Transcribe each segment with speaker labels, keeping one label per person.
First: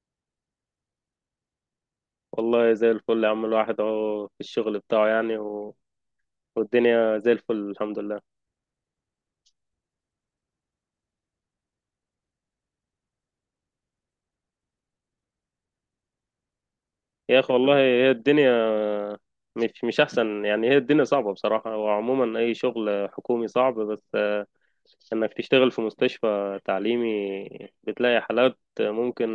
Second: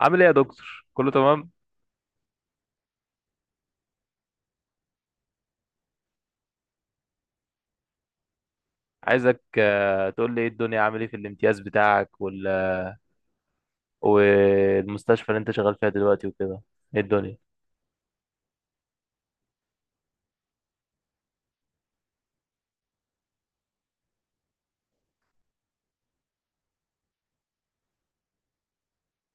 Speaker 1: عامل ايه يا دكتور؟ كله تمام؟
Speaker 2: والله زي الفل يا عم، الواحد اهو في الشغل بتاعه يعني والدنيا زي الفل الحمد لله.
Speaker 1: عايزك تقول لي ايه الدنيا، عامل ايه في الامتياز بتاعك والمستشفى اللي انت شغال فيها دلوقتي وكده. ايه الدنيا؟
Speaker 2: يا اخي والله هي الدنيا مش احسن يعني، هي الدنيا صعبة بصراحة، وعموما اي شغل حكومي صعب، بس انك تشتغل في مستشفى تعليمي بتلاقي حالات ممكن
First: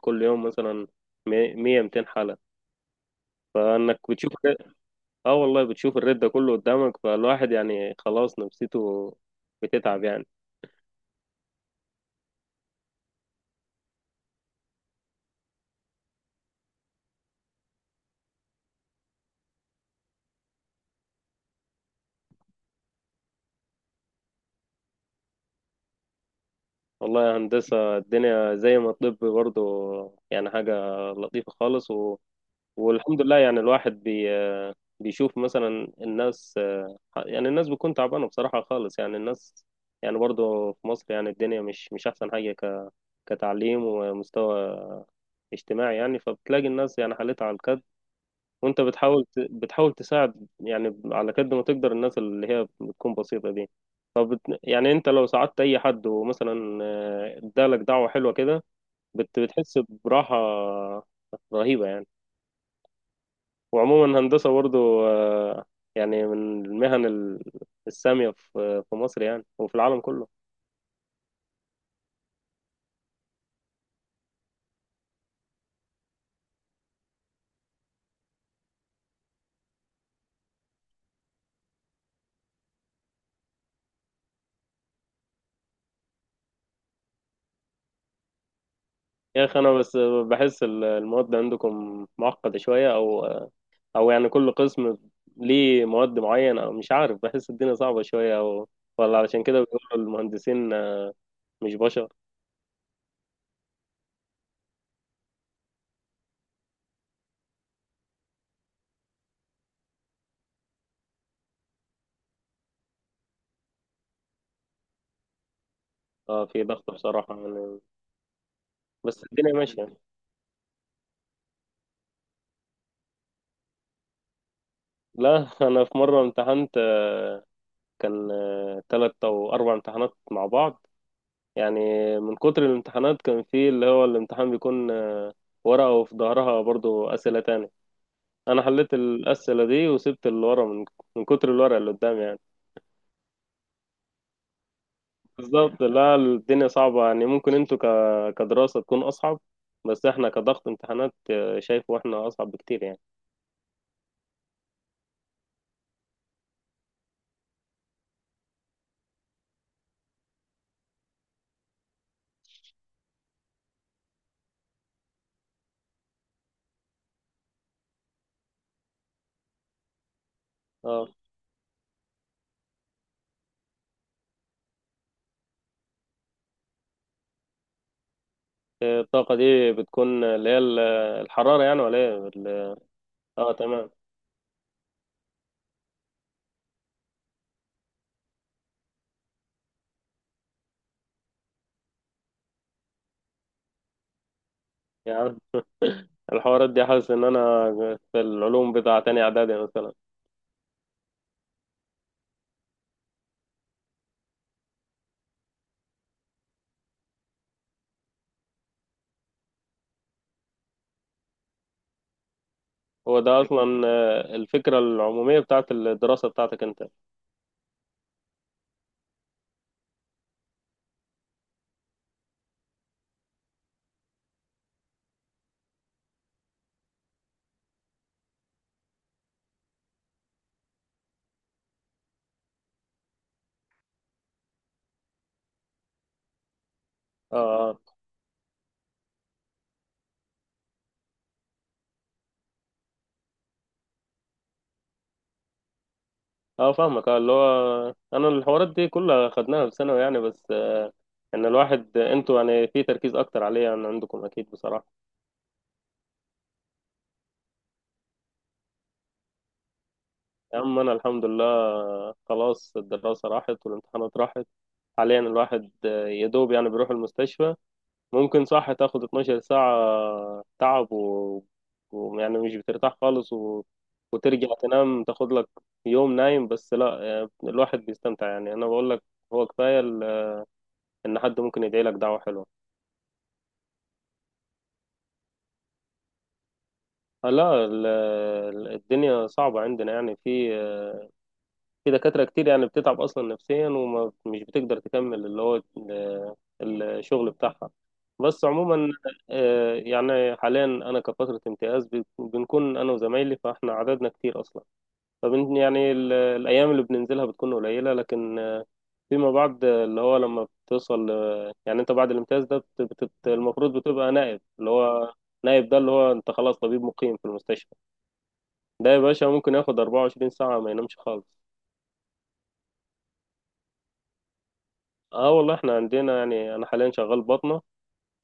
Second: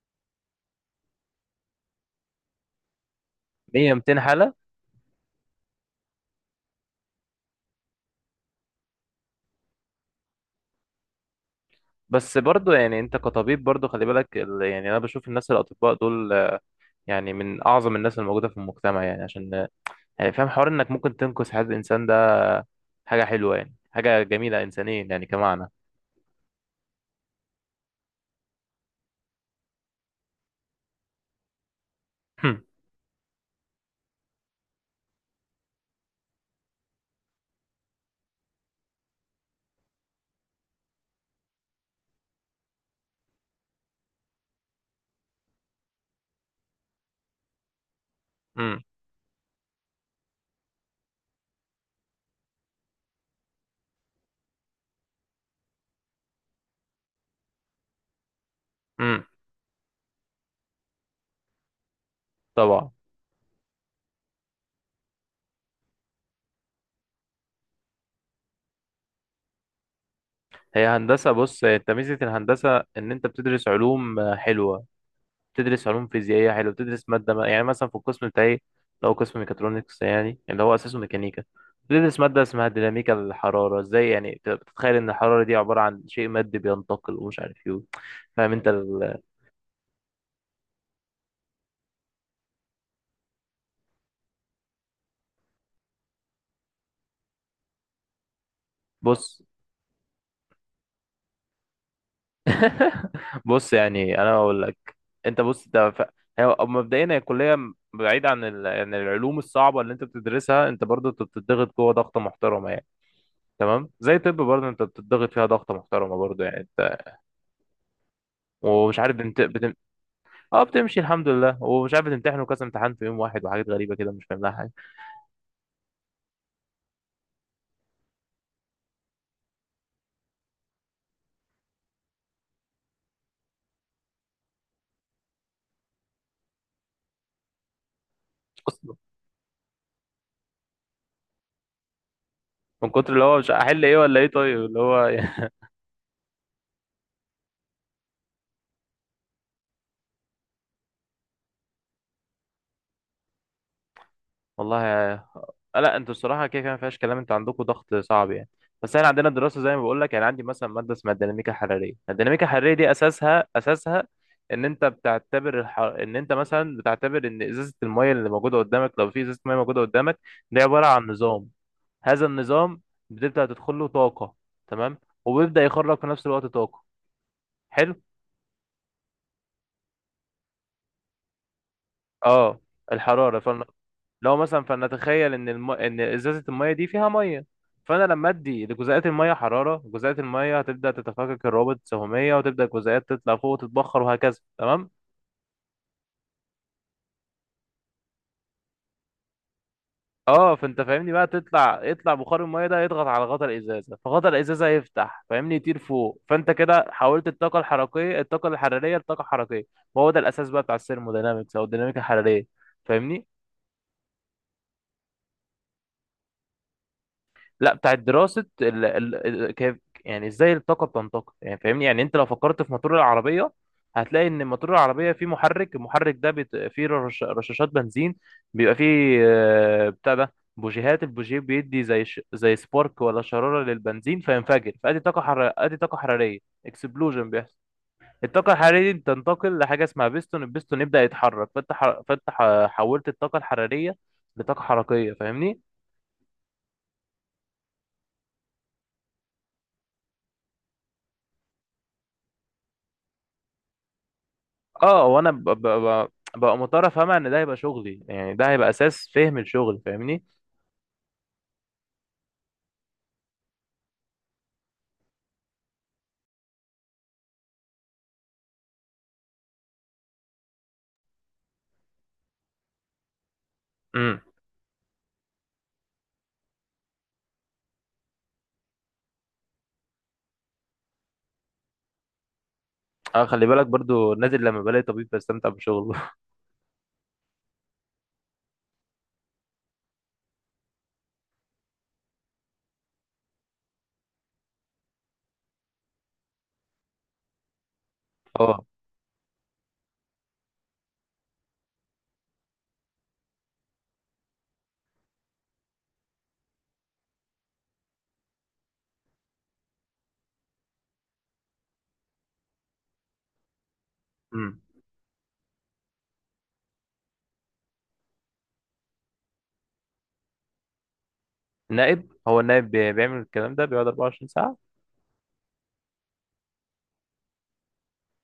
Speaker 2: كل يوم مثلا 100 200 حالة،
Speaker 1: 100
Speaker 2: فانك
Speaker 1: 200
Speaker 2: بتشوف.
Speaker 1: حالة.
Speaker 2: اه والله بتشوف الرد ده كله قدامك، فالواحد يعني خلاص نفسيته بتتعب يعني.
Speaker 1: بس برضو يعني انت كطبيب برضو خلي بالك يعني انا بشوف الناس الاطباء دول يعني من اعظم الناس الموجودة في المجتمع، يعني عشان يعني فاهم حوار انك ممكن تنقذ حياة الانسان ده. حاجة حلوة، يعني حاجة جميلة انسانيا يعني كمعنى.
Speaker 2: والله يا هندسة الدنيا زي ما الطب برضه يعني حاجة لطيفة خالص والحمد لله، يعني الواحد بيشوف مثلا الناس، يعني الناس بتكون تعبانة بصراحة خالص، يعني الناس يعني برضه في مصر يعني الدنيا مش أحسن حاجة كتعليم ومستوى اجتماعي يعني، فبتلاقي الناس يعني حالتها على الكد. وانت
Speaker 1: امم.
Speaker 2: بتحاول تساعد يعني على قد ما تقدر، الناس اللي هي بتكون بسيطة دي، يعني انت لو ساعدت اي حد ومثلا ادالك دعوة حلوة كده،
Speaker 1: امم.
Speaker 2: بتحس براحة رهيبة يعني.
Speaker 1: طبعا.
Speaker 2: وعموما هندسة برضو يعني من المهن السامية في مصر يعني وفي العالم كله.
Speaker 1: هي هندسة، بص انت ميزة الهندسة ان انت بتدرس علوم حلوة. بتدرس علوم فيزيائية حلو، بتدرس مادة، ما يعني مثلا في القسم بتاعي لو قسم ميكاترونكس يعني اللي هو أساسه ميكانيكا، بتدرس مادة اسمها ديناميكا الحرارة. ازاي يعني بتتخيل إن الحرارة دي عبارة عن شيء مادي بينتقل ومش عارف ايه. فاهم انت
Speaker 2: يا اخي انا بس بحس المواد عندكم معقدة شوية، او او يعني كل قسم ليه مواد معينة، او مش عارف بحس الدنيا صعبة شوية، او ولا
Speaker 1: بص.
Speaker 2: علشان كده بيقولوا المهندسين مش بشر.
Speaker 1: بص يعني أنا بقول لك، انت بص، ده هي مبدئيا هي الكلية، بعيد عن عن العلوم الصعبة اللي انت بتدرسها، انت برضه انت بتضغط جوه ضغطة محترمة يعني. تمام، زي طب برضه انت بتضغط فيها ضغطة محترمة برضه
Speaker 2: اه
Speaker 1: يعني
Speaker 2: في ضغط
Speaker 1: انت.
Speaker 2: بصراحة يعني،
Speaker 1: ومش عارف
Speaker 2: بس الدنيا
Speaker 1: بتمتحن.
Speaker 2: ماشية.
Speaker 1: اه، بتمشي الحمد لله، ومش عارف بتمتحن وكذا امتحان في يوم واحد، وحاجات غريبه كده مش فاهم لها حاجه
Speaker 2: لا انا في مرة امتحنت كان تلات او اربع امتحانات مع بعض يعني، من كتر الامتحانات كان في اللي هو الامتحان بيكون ورقة وفي ظهرها برضو اسئلة تانية. انا
Speaker 1: اصلا.
Speaker 2: حليت الاسئلة دي وسبت اللي ورا، من كتر الورقة اللي قدامي يعني.
Speaker 1: من كتر اللي هو، مش هحل ايه ولا ايه؟ طيب اللي هو يعني...
Speaker 2: بالظبط، لا الدنيا صعبة يعني، ممكن انتوا كدراسة تكون أصعب، بس احنا كضغط امتحانات شايفه احنا أصعب بكتير يعني.
Speaker 1: والله لا، انتوا الصراحه كده كده ما فيهاش كلام، انتوا عندكم ضغط صعب يعني. بس احنا عندنا دراسه زي ما بقول لك، يعني عندي مثلا ماده اسمها الديناميكا الحراريه. الديناميكا الحراريه دي اساسها ان انت مثلا بتعتبر ان ازازه الميه اللي موجوده قدامك، لو في ازازه ميه موجوده قدامك، دي عباره عن
Speaker 2: اه
Speaker 1: نظام. هذا النظام بتبدا تدخل له طاقه، تمام؟ وبيبدا يخرج في نفس الوقت طاقه، حلو.
Speaker 2: الطاقة دي بتكون اللي هي الحرارة يعني، ولا ايه
Speaker 1: اه الحراره
Speaker 2: اه تمام.
Speaker 1: لو مثلا فلنتخيل ان ازازه الميه دي فيها ميه. فانا لما ادي لجزيئات الميه حراره، جزيئات الميه هتبدا تتفكك الروابط السهميه، وتبدا الجزيئات تطلع فوق وتتبخر وهكذا، تمام.
Speaker 2: يعني الحوارات دي حاسس ان انا في العلوم بتاع تاني اعدادي مثلا.
Speaker 1: اه، فانت فاهمني بقى، يطلع بخار الميه ده يضغط على غطا الازازه، فغطا الازازه يفتح، فاهمني، يطير فوق. فانت كده حولت الطاقه الحراريه لطاقه حركيه. وهو ده الاساس بقى بتاع الثيرموداينامكس او الديناميكا الحراريه،
Speaker 2: هو
Speaker 1: فاهمني؟
Speaker 2: ده اصلا الفكرة العمومية بتاعت الدراسة بتاعتك انت؟ اه.
Speaker 1: لا، بتاعت دراسة كيف، يعني ازاي الطاقة بتنتقل، يعني فاهمني. يعني انت لو فكرت في موتور العربية، هتلاقي ان موتور العربية فيه محرك. المحرك ده فيه رشاشات بنزين، بيبقى فيه بتاع ده بوجيهات. البوجيه بيدي زي سبارك ولا شرارة للبنزين، فينفجر ادي طاقة حرارية. اكسبلوجن بيحصل.
Speaker 2: آه.
Speaker 1: الطاقة الحرارية دي بتنتقل لحاجة اسمها بيستون. البيستون يبدأ يتحرك، حولت الطاقة الحرارية لطاقة حركية، فاهمني؟
Speaker 2: اه فاهمك، اه اللي هو انا الحوارات دي كلها خدناها في ثانوي يعني، بس ان الواحد انتوا يعني في تركيز اكتر عليه عن عندكم اكيد بصراحه.
Speaker 1: اه، وانا ببقى مضطر افهمها ان ده هيبقى شغلي، يعني ده هيبقى اساس فهم الشغل، فاهمني؟
Speaker 2: يا عم انا الحمد لله خلاص الدراسه راحت والامتحانات راحت. حاليا الواحد يا دوب يعني بيروح المستشفى، ممكن صح تاخد 12 ساعه تعب ويعني مش بترتاح خالص
Speaker 1: امم.
Speaker 2: وترجع تنام تاخد لك يوم نايم، بس لا الواحد بيستمتع يعني. انا بقول لك هو كفايه ان حد ممكن يدعي لك دعوه حلوه.
Speaker 1: اه، خلي بالك برضو نازل لما بلاقي طبيب بستمتع بشغله.
Speaker 2: لا الدنيا صعبة عندنا يعني، في في دكاترة كتير يعني بتتعب أصلا نفسيا، ومش بتقدر تكمل اللي هو الشغل بتاعها. بس
Speaker 1: اه.
Speaker 2: عموما يعني حاليا أنا كفترة امتياز، بنكون أنا وزمايلي فإحنا عددنا كتير أصلا، فبن يعني الأيام اللي بننزلها بتكون قليلة، لكن فيما بعد اللي هو لما بتوصل يعني أنت بعد الامتياز ده المفروض بتبقى نائب،
Speaker 1: امم.
Speaker 2: اللي هو نائب ده اللي هو أنت خلاص طبيب مقيم في المستشفى. ده يا باشا ممكن ياخد 24 ساعة ما ينامش خالص.
Speaker 1: نائب؟ هو النائب بيعمل الكلام ده بيقعد 24 ساعة؟
Speaker 2: اه والله احنا عندنا يعني انا حاليا شغال بطنة.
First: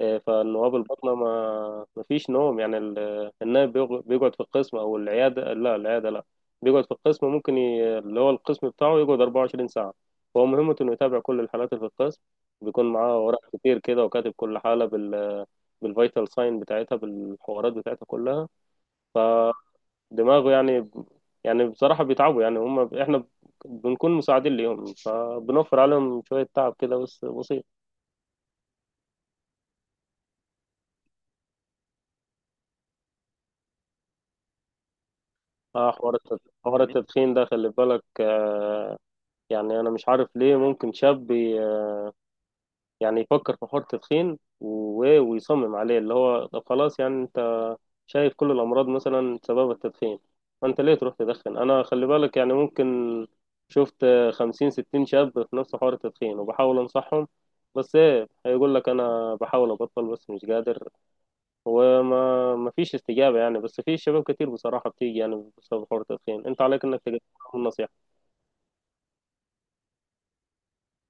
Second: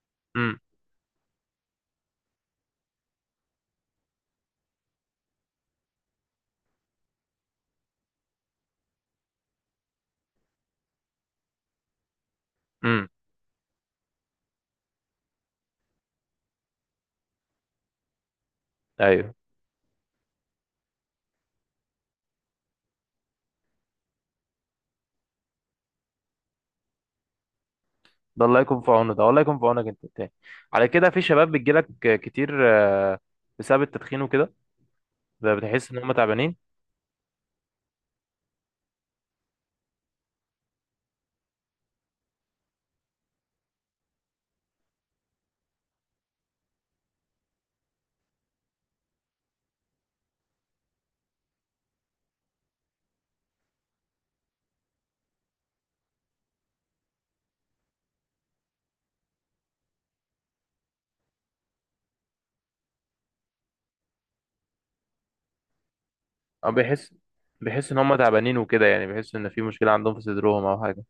Speaker 2: اه،
Speaker 1: امم.
Speaker 2: فالنواب البطنة ما فيش نوم، يعني النائب بيقعد في القسم او العيادة، لا العيادة لا، بيقعد في القسم، ممكن اللي هو القسم بتاعه يقعد 24 ساعة. فهو مهمته انه يتابع كل الحالات اللي في القسم، بيكون
Speaker 1: امم.
Speaker 2: معاه ورق كتير كده، وكاتب كل حالة بالفيتال ساين بتاعتها بالحوارات بتاعتها كلها،
Speaker 1: ايوه.
Speaker 2: دماغه يعني. يعني بصراحة بيتعبوا يعني هم، احنا بنكون مساعدين ليهم فبنوفر عليهم شوية تعب كده بس بسيط.
Speaker 1: ده الله يكون في عونه، ده والله يكون في عونك انت التاني. على كده في شباب بتجيلك كتير بسبب التدخين وكده، بتحس
Speaker 2: اه
Speaker 1: ان هم تعبانين؟
Speaker 2: حوار التدخين ده خلي بالك آه. يعني انا مش عارف ليه ممكن شاب يعني يفكر في حوار التدخين ويصمم عليه، اللي هو طب خلاص يعني انت شايف كل الأمراض مثلا سبب التدخين، فأنت ليه تروح تدخن؟ أنا خلي بالك يعني ممكن شفت 50 60 شاب في نفس حوار التدخين، وبحاول أنصحهم، بس إيه هيقول لك أنا بحاول أبطل بس مش قادر، وما ما فيش استجابة يعني. بس في شباب كتير بصراحة بتيجي يعني بسبب حوار التدخين، أنت
Speaker 1: او
Speaker 2: عليك إنك تقدم
Speaker 1: بيحس ان
Speaker 2: نصيحة.
Speaker 1: هم تعبانين وكده، يعني بيحس ان في مشكلة عندهم في صدرهم او حاجة.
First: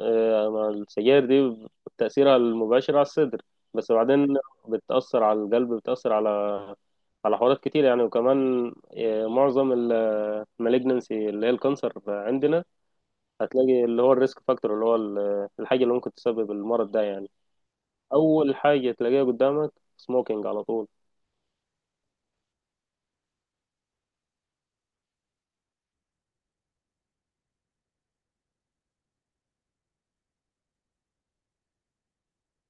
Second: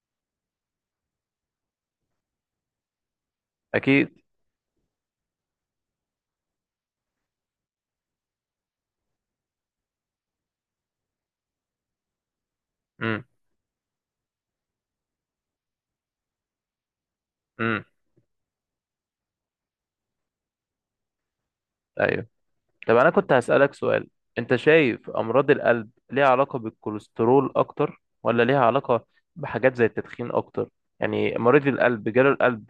Speaker 2: السجاير دي تأثيرها المباشر على الصدر، بس
Speaker 1: اكيد.
Speaker 2: بعدين بتأثر على القلب، بتأثر على حوارات كتير يعني، وكمان معظم مالجنسي اللي هي الكانسر عندنا
Speaker 1: امم.
Speaker 2: هتلاقي اللي هو الريسك فاكتور، اللي هو الحاجة اللي ممكن تسبب المرض ده يعني،
Speaker 1: امم.
Speaker 2: أول حاجة تلاقيها قدامك سموكينج على طول.
Speaker 1: ايوه. طب انا كنت هسألك سؤال، انت شايف امراض القلب ليها علاقة بالكوليسترول اكتر، ولا ليها علاقة بحاجات زي التدخين اكتر؟ يعني مريض القلب جاله القلب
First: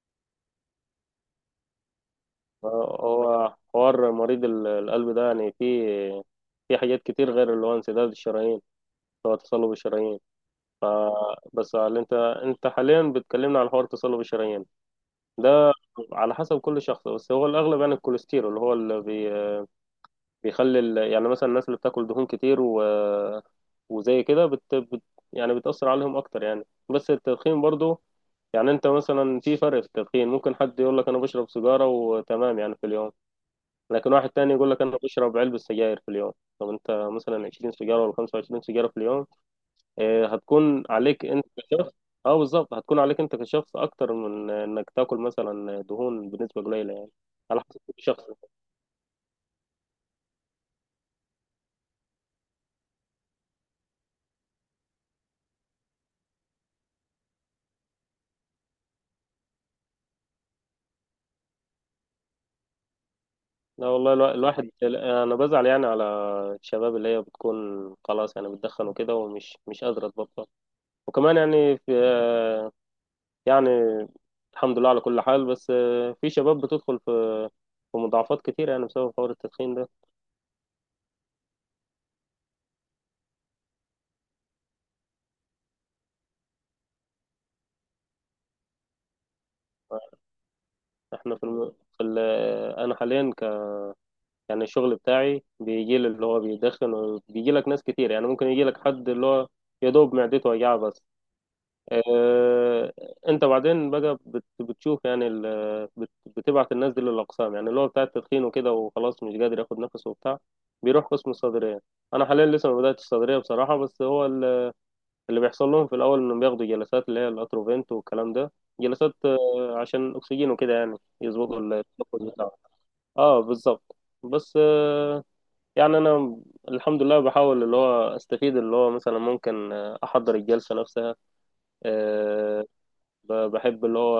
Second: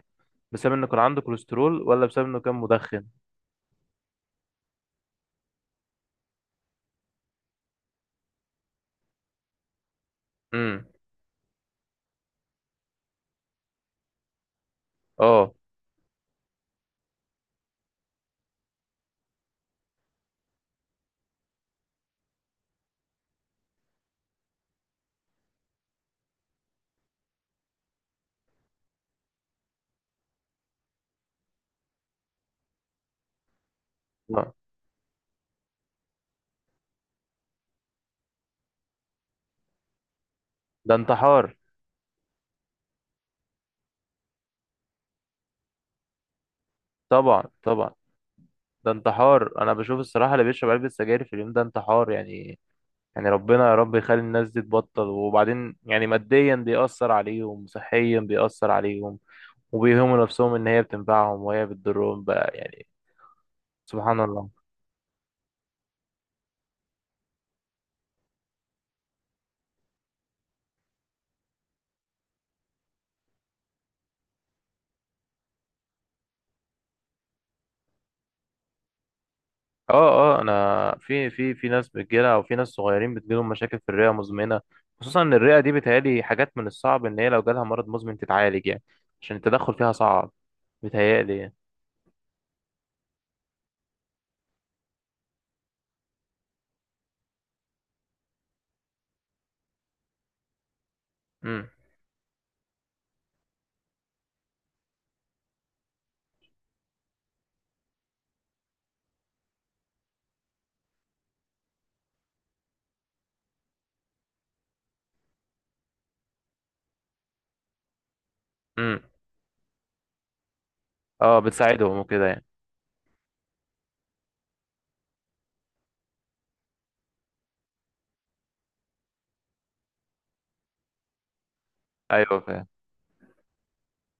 Speaker 1: بسبب انه كان عنده كوليسترول، ولا بسبب انه كان مدخن؟
Speaker 2: هو حوار مريض القلب ده يعني فيه، في حاجات كتير غير اللي هو انسداد الشرايين، اللي هو تصلب الشرايين.
Speaker 1: امم.
Speaker 2: بس اللي انت، انت حاليا بتكلمنا على حوار تصلب الشرايين
Speaker 1: اه.
Speaker 2: ده، على حسب كل شخص، بس هو الأغلب يعني الكوليسترول، اللي هو بيخلي يعني مثلا الناس اللي بتاكل دهون كتير وزي كده يعني بتأثر عليهم أكتر يعني. بس التدخين برضو، يعني أنت مثلا في فرق في التدخين، ممكن حد يقول لك أنا بشرب سيجارة وتمام يعني في اليوم، لكن واحد تاني
Speaker 1: آه.
Speaker 2: يقول لك أنا بشرب علبة سجاير في اليوم. طب أنت مثلا 20 سيجارة ولا 25 سيجارة في اليوم، هتكون
Speaker 1: ده
Speaker 2: عليك أنت
Speaker 1: انتحار.
Speaker 2: كشخص. أه بالظبط، هتكون عليك أنت كشخص أكتر من إنك تاكل مثلا دهون بنسبة قليلة يعني.
Speaker 1: طبعا
Speaker 2: على حسب
Speaker 1: طبعا.
Speaker 2: كل شخص.
Speaker 1: ده انتحار، انا بشوف الصراحة اللي بيشرب علبة سجاير في اليوم ده انتحار يعني. يعني ربنا، يا رب يخلي الناس دي تبطل. وبعدين يعني ماديا بيأثر عليهم، صحيا بيأثر عليهم، وبيهموا نفسهم ان هي بتنفعهم وهي بتضرهم بقى يعني.
Speaker 2: لا والله
Speaker 1: سبحان الله.
Speaker 2: الواحد انا بزعل يعني على الشباب اللي هي بتكون خلاص يعني بتدخن وكده، ومش مش قادره تبطل. وكمان يعني في، يعني الحمد لله على كل حال، بس في شباب بتدخل في مضاعفات كتير يعني بسبب حوار التدخين ده.
Speaker 1: اه، اه، انا في ناس بتجيلها، او في ناس صغيرين بتجيلهم مشاكل في الرئه مزمنه، خصوصا ان الرئه دي بتهيألي حاجات من الصعب ان هي لو جالها مرض مزمن تتعالج، يعني عشان التدخل فيها صعب،
Speaker 2: احنا
Speaker 1: بتهيألي
Speaker 2: في,
Speaker 1: يعني.
Speaker 2: الم... في ال... آه، انا حاليا يعني الشغل بتاعي بيجي لي اللي هو بيدخن، وبيجي لك ناس كتير يعني، ممكن يجي لك حد اللي هو يا دوب معدته وجعه بس.
Speaker 1: امم.
Speaker 2: آه، انت بعدين بقى بتشوف يعني بتبعت الناس دي للاقسام، يعني اللي هو بتاع التدخين وكده، وخلاص مش قادر ياخد نفسه وبتاع، بيروح قسم الصدريه. انا حاليا لسه ما بداتش الصدريه بصراحه، بس هو اللي بيحصل لهم في الاول انهم بياخدوا جلسات اللي هي الاتروفنت والكلام ده،
Speaker 1: امم.
Speaker 2: جلسات عشان اكسجين وكده يعني،
Speaker 1: اه،
Speaker 2: يظبطوا
Speaker 1: بتساعدهم
Speaker 2: التنفس
Speaker 1: وكده يعني.
Speaker 2: بتاعهم. اه بالظبط. بس يعني انا الحمد لله بحاول اللي هو استفيد، اللي هو مثلا ممكن احضر الجلسه نفسها.
Speaker 1: ايوه،
Speaker 2: آه،
Speaker 1: فاهم.
Speaker 2: بحب اللي هو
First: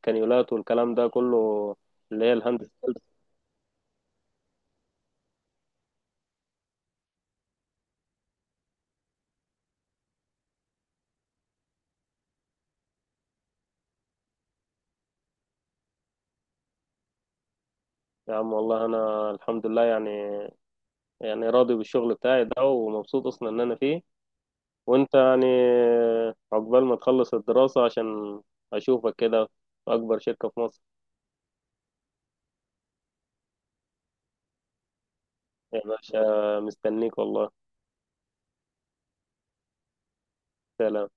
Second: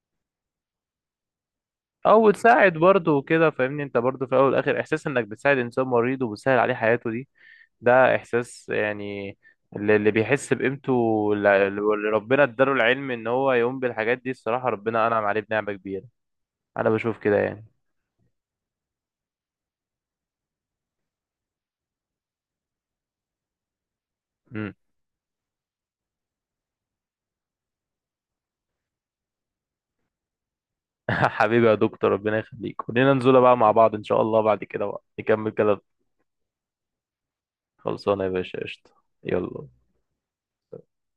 Speaker 2: الكانيولات والكلام ده كله، اللي
Speaker 1: او
Speaker 2: هي الهاند
Speaker 1: بتساعد
Speaker 2: سيلز.
Speaker 1: برضه وكده، فاهمني؟ انت برضه في الاول والاخر احساس انك بتساعد انسان مريض وبتسهل عليه حياته دي، ده احساس يعني. اللي بيحس بقيمته، اللي ربنا اداله العلم ان هو يقوم بالحاجات دي، الصراحة ربنا انعم عليه بنعمة كبيرة، انا بشوف كده يعني.
Speaker 2: يا عم والله انا الحمد لله يعني، يعني راضي بالشغل بتاعي ده ومبسوط اصلا ان انا فيه.
Speaker 1: امم.
Speaker 2: وانت يعني عقبال ما تخلص الدراسة عشان اشوفك كده في اكبر شركة في مصر.
Speaker 1: حبيبي يا دكتور، ربنا يخليك. خلينا ننزل بقى مع بعض ان شاء الله، بعد كده بقى نكمل كلام.
Speaker 2: يا باشا مستنيك والله.
Speaker 1: خلصانه يا باشا، قشطة. يلا.
Speaker 2: سلام.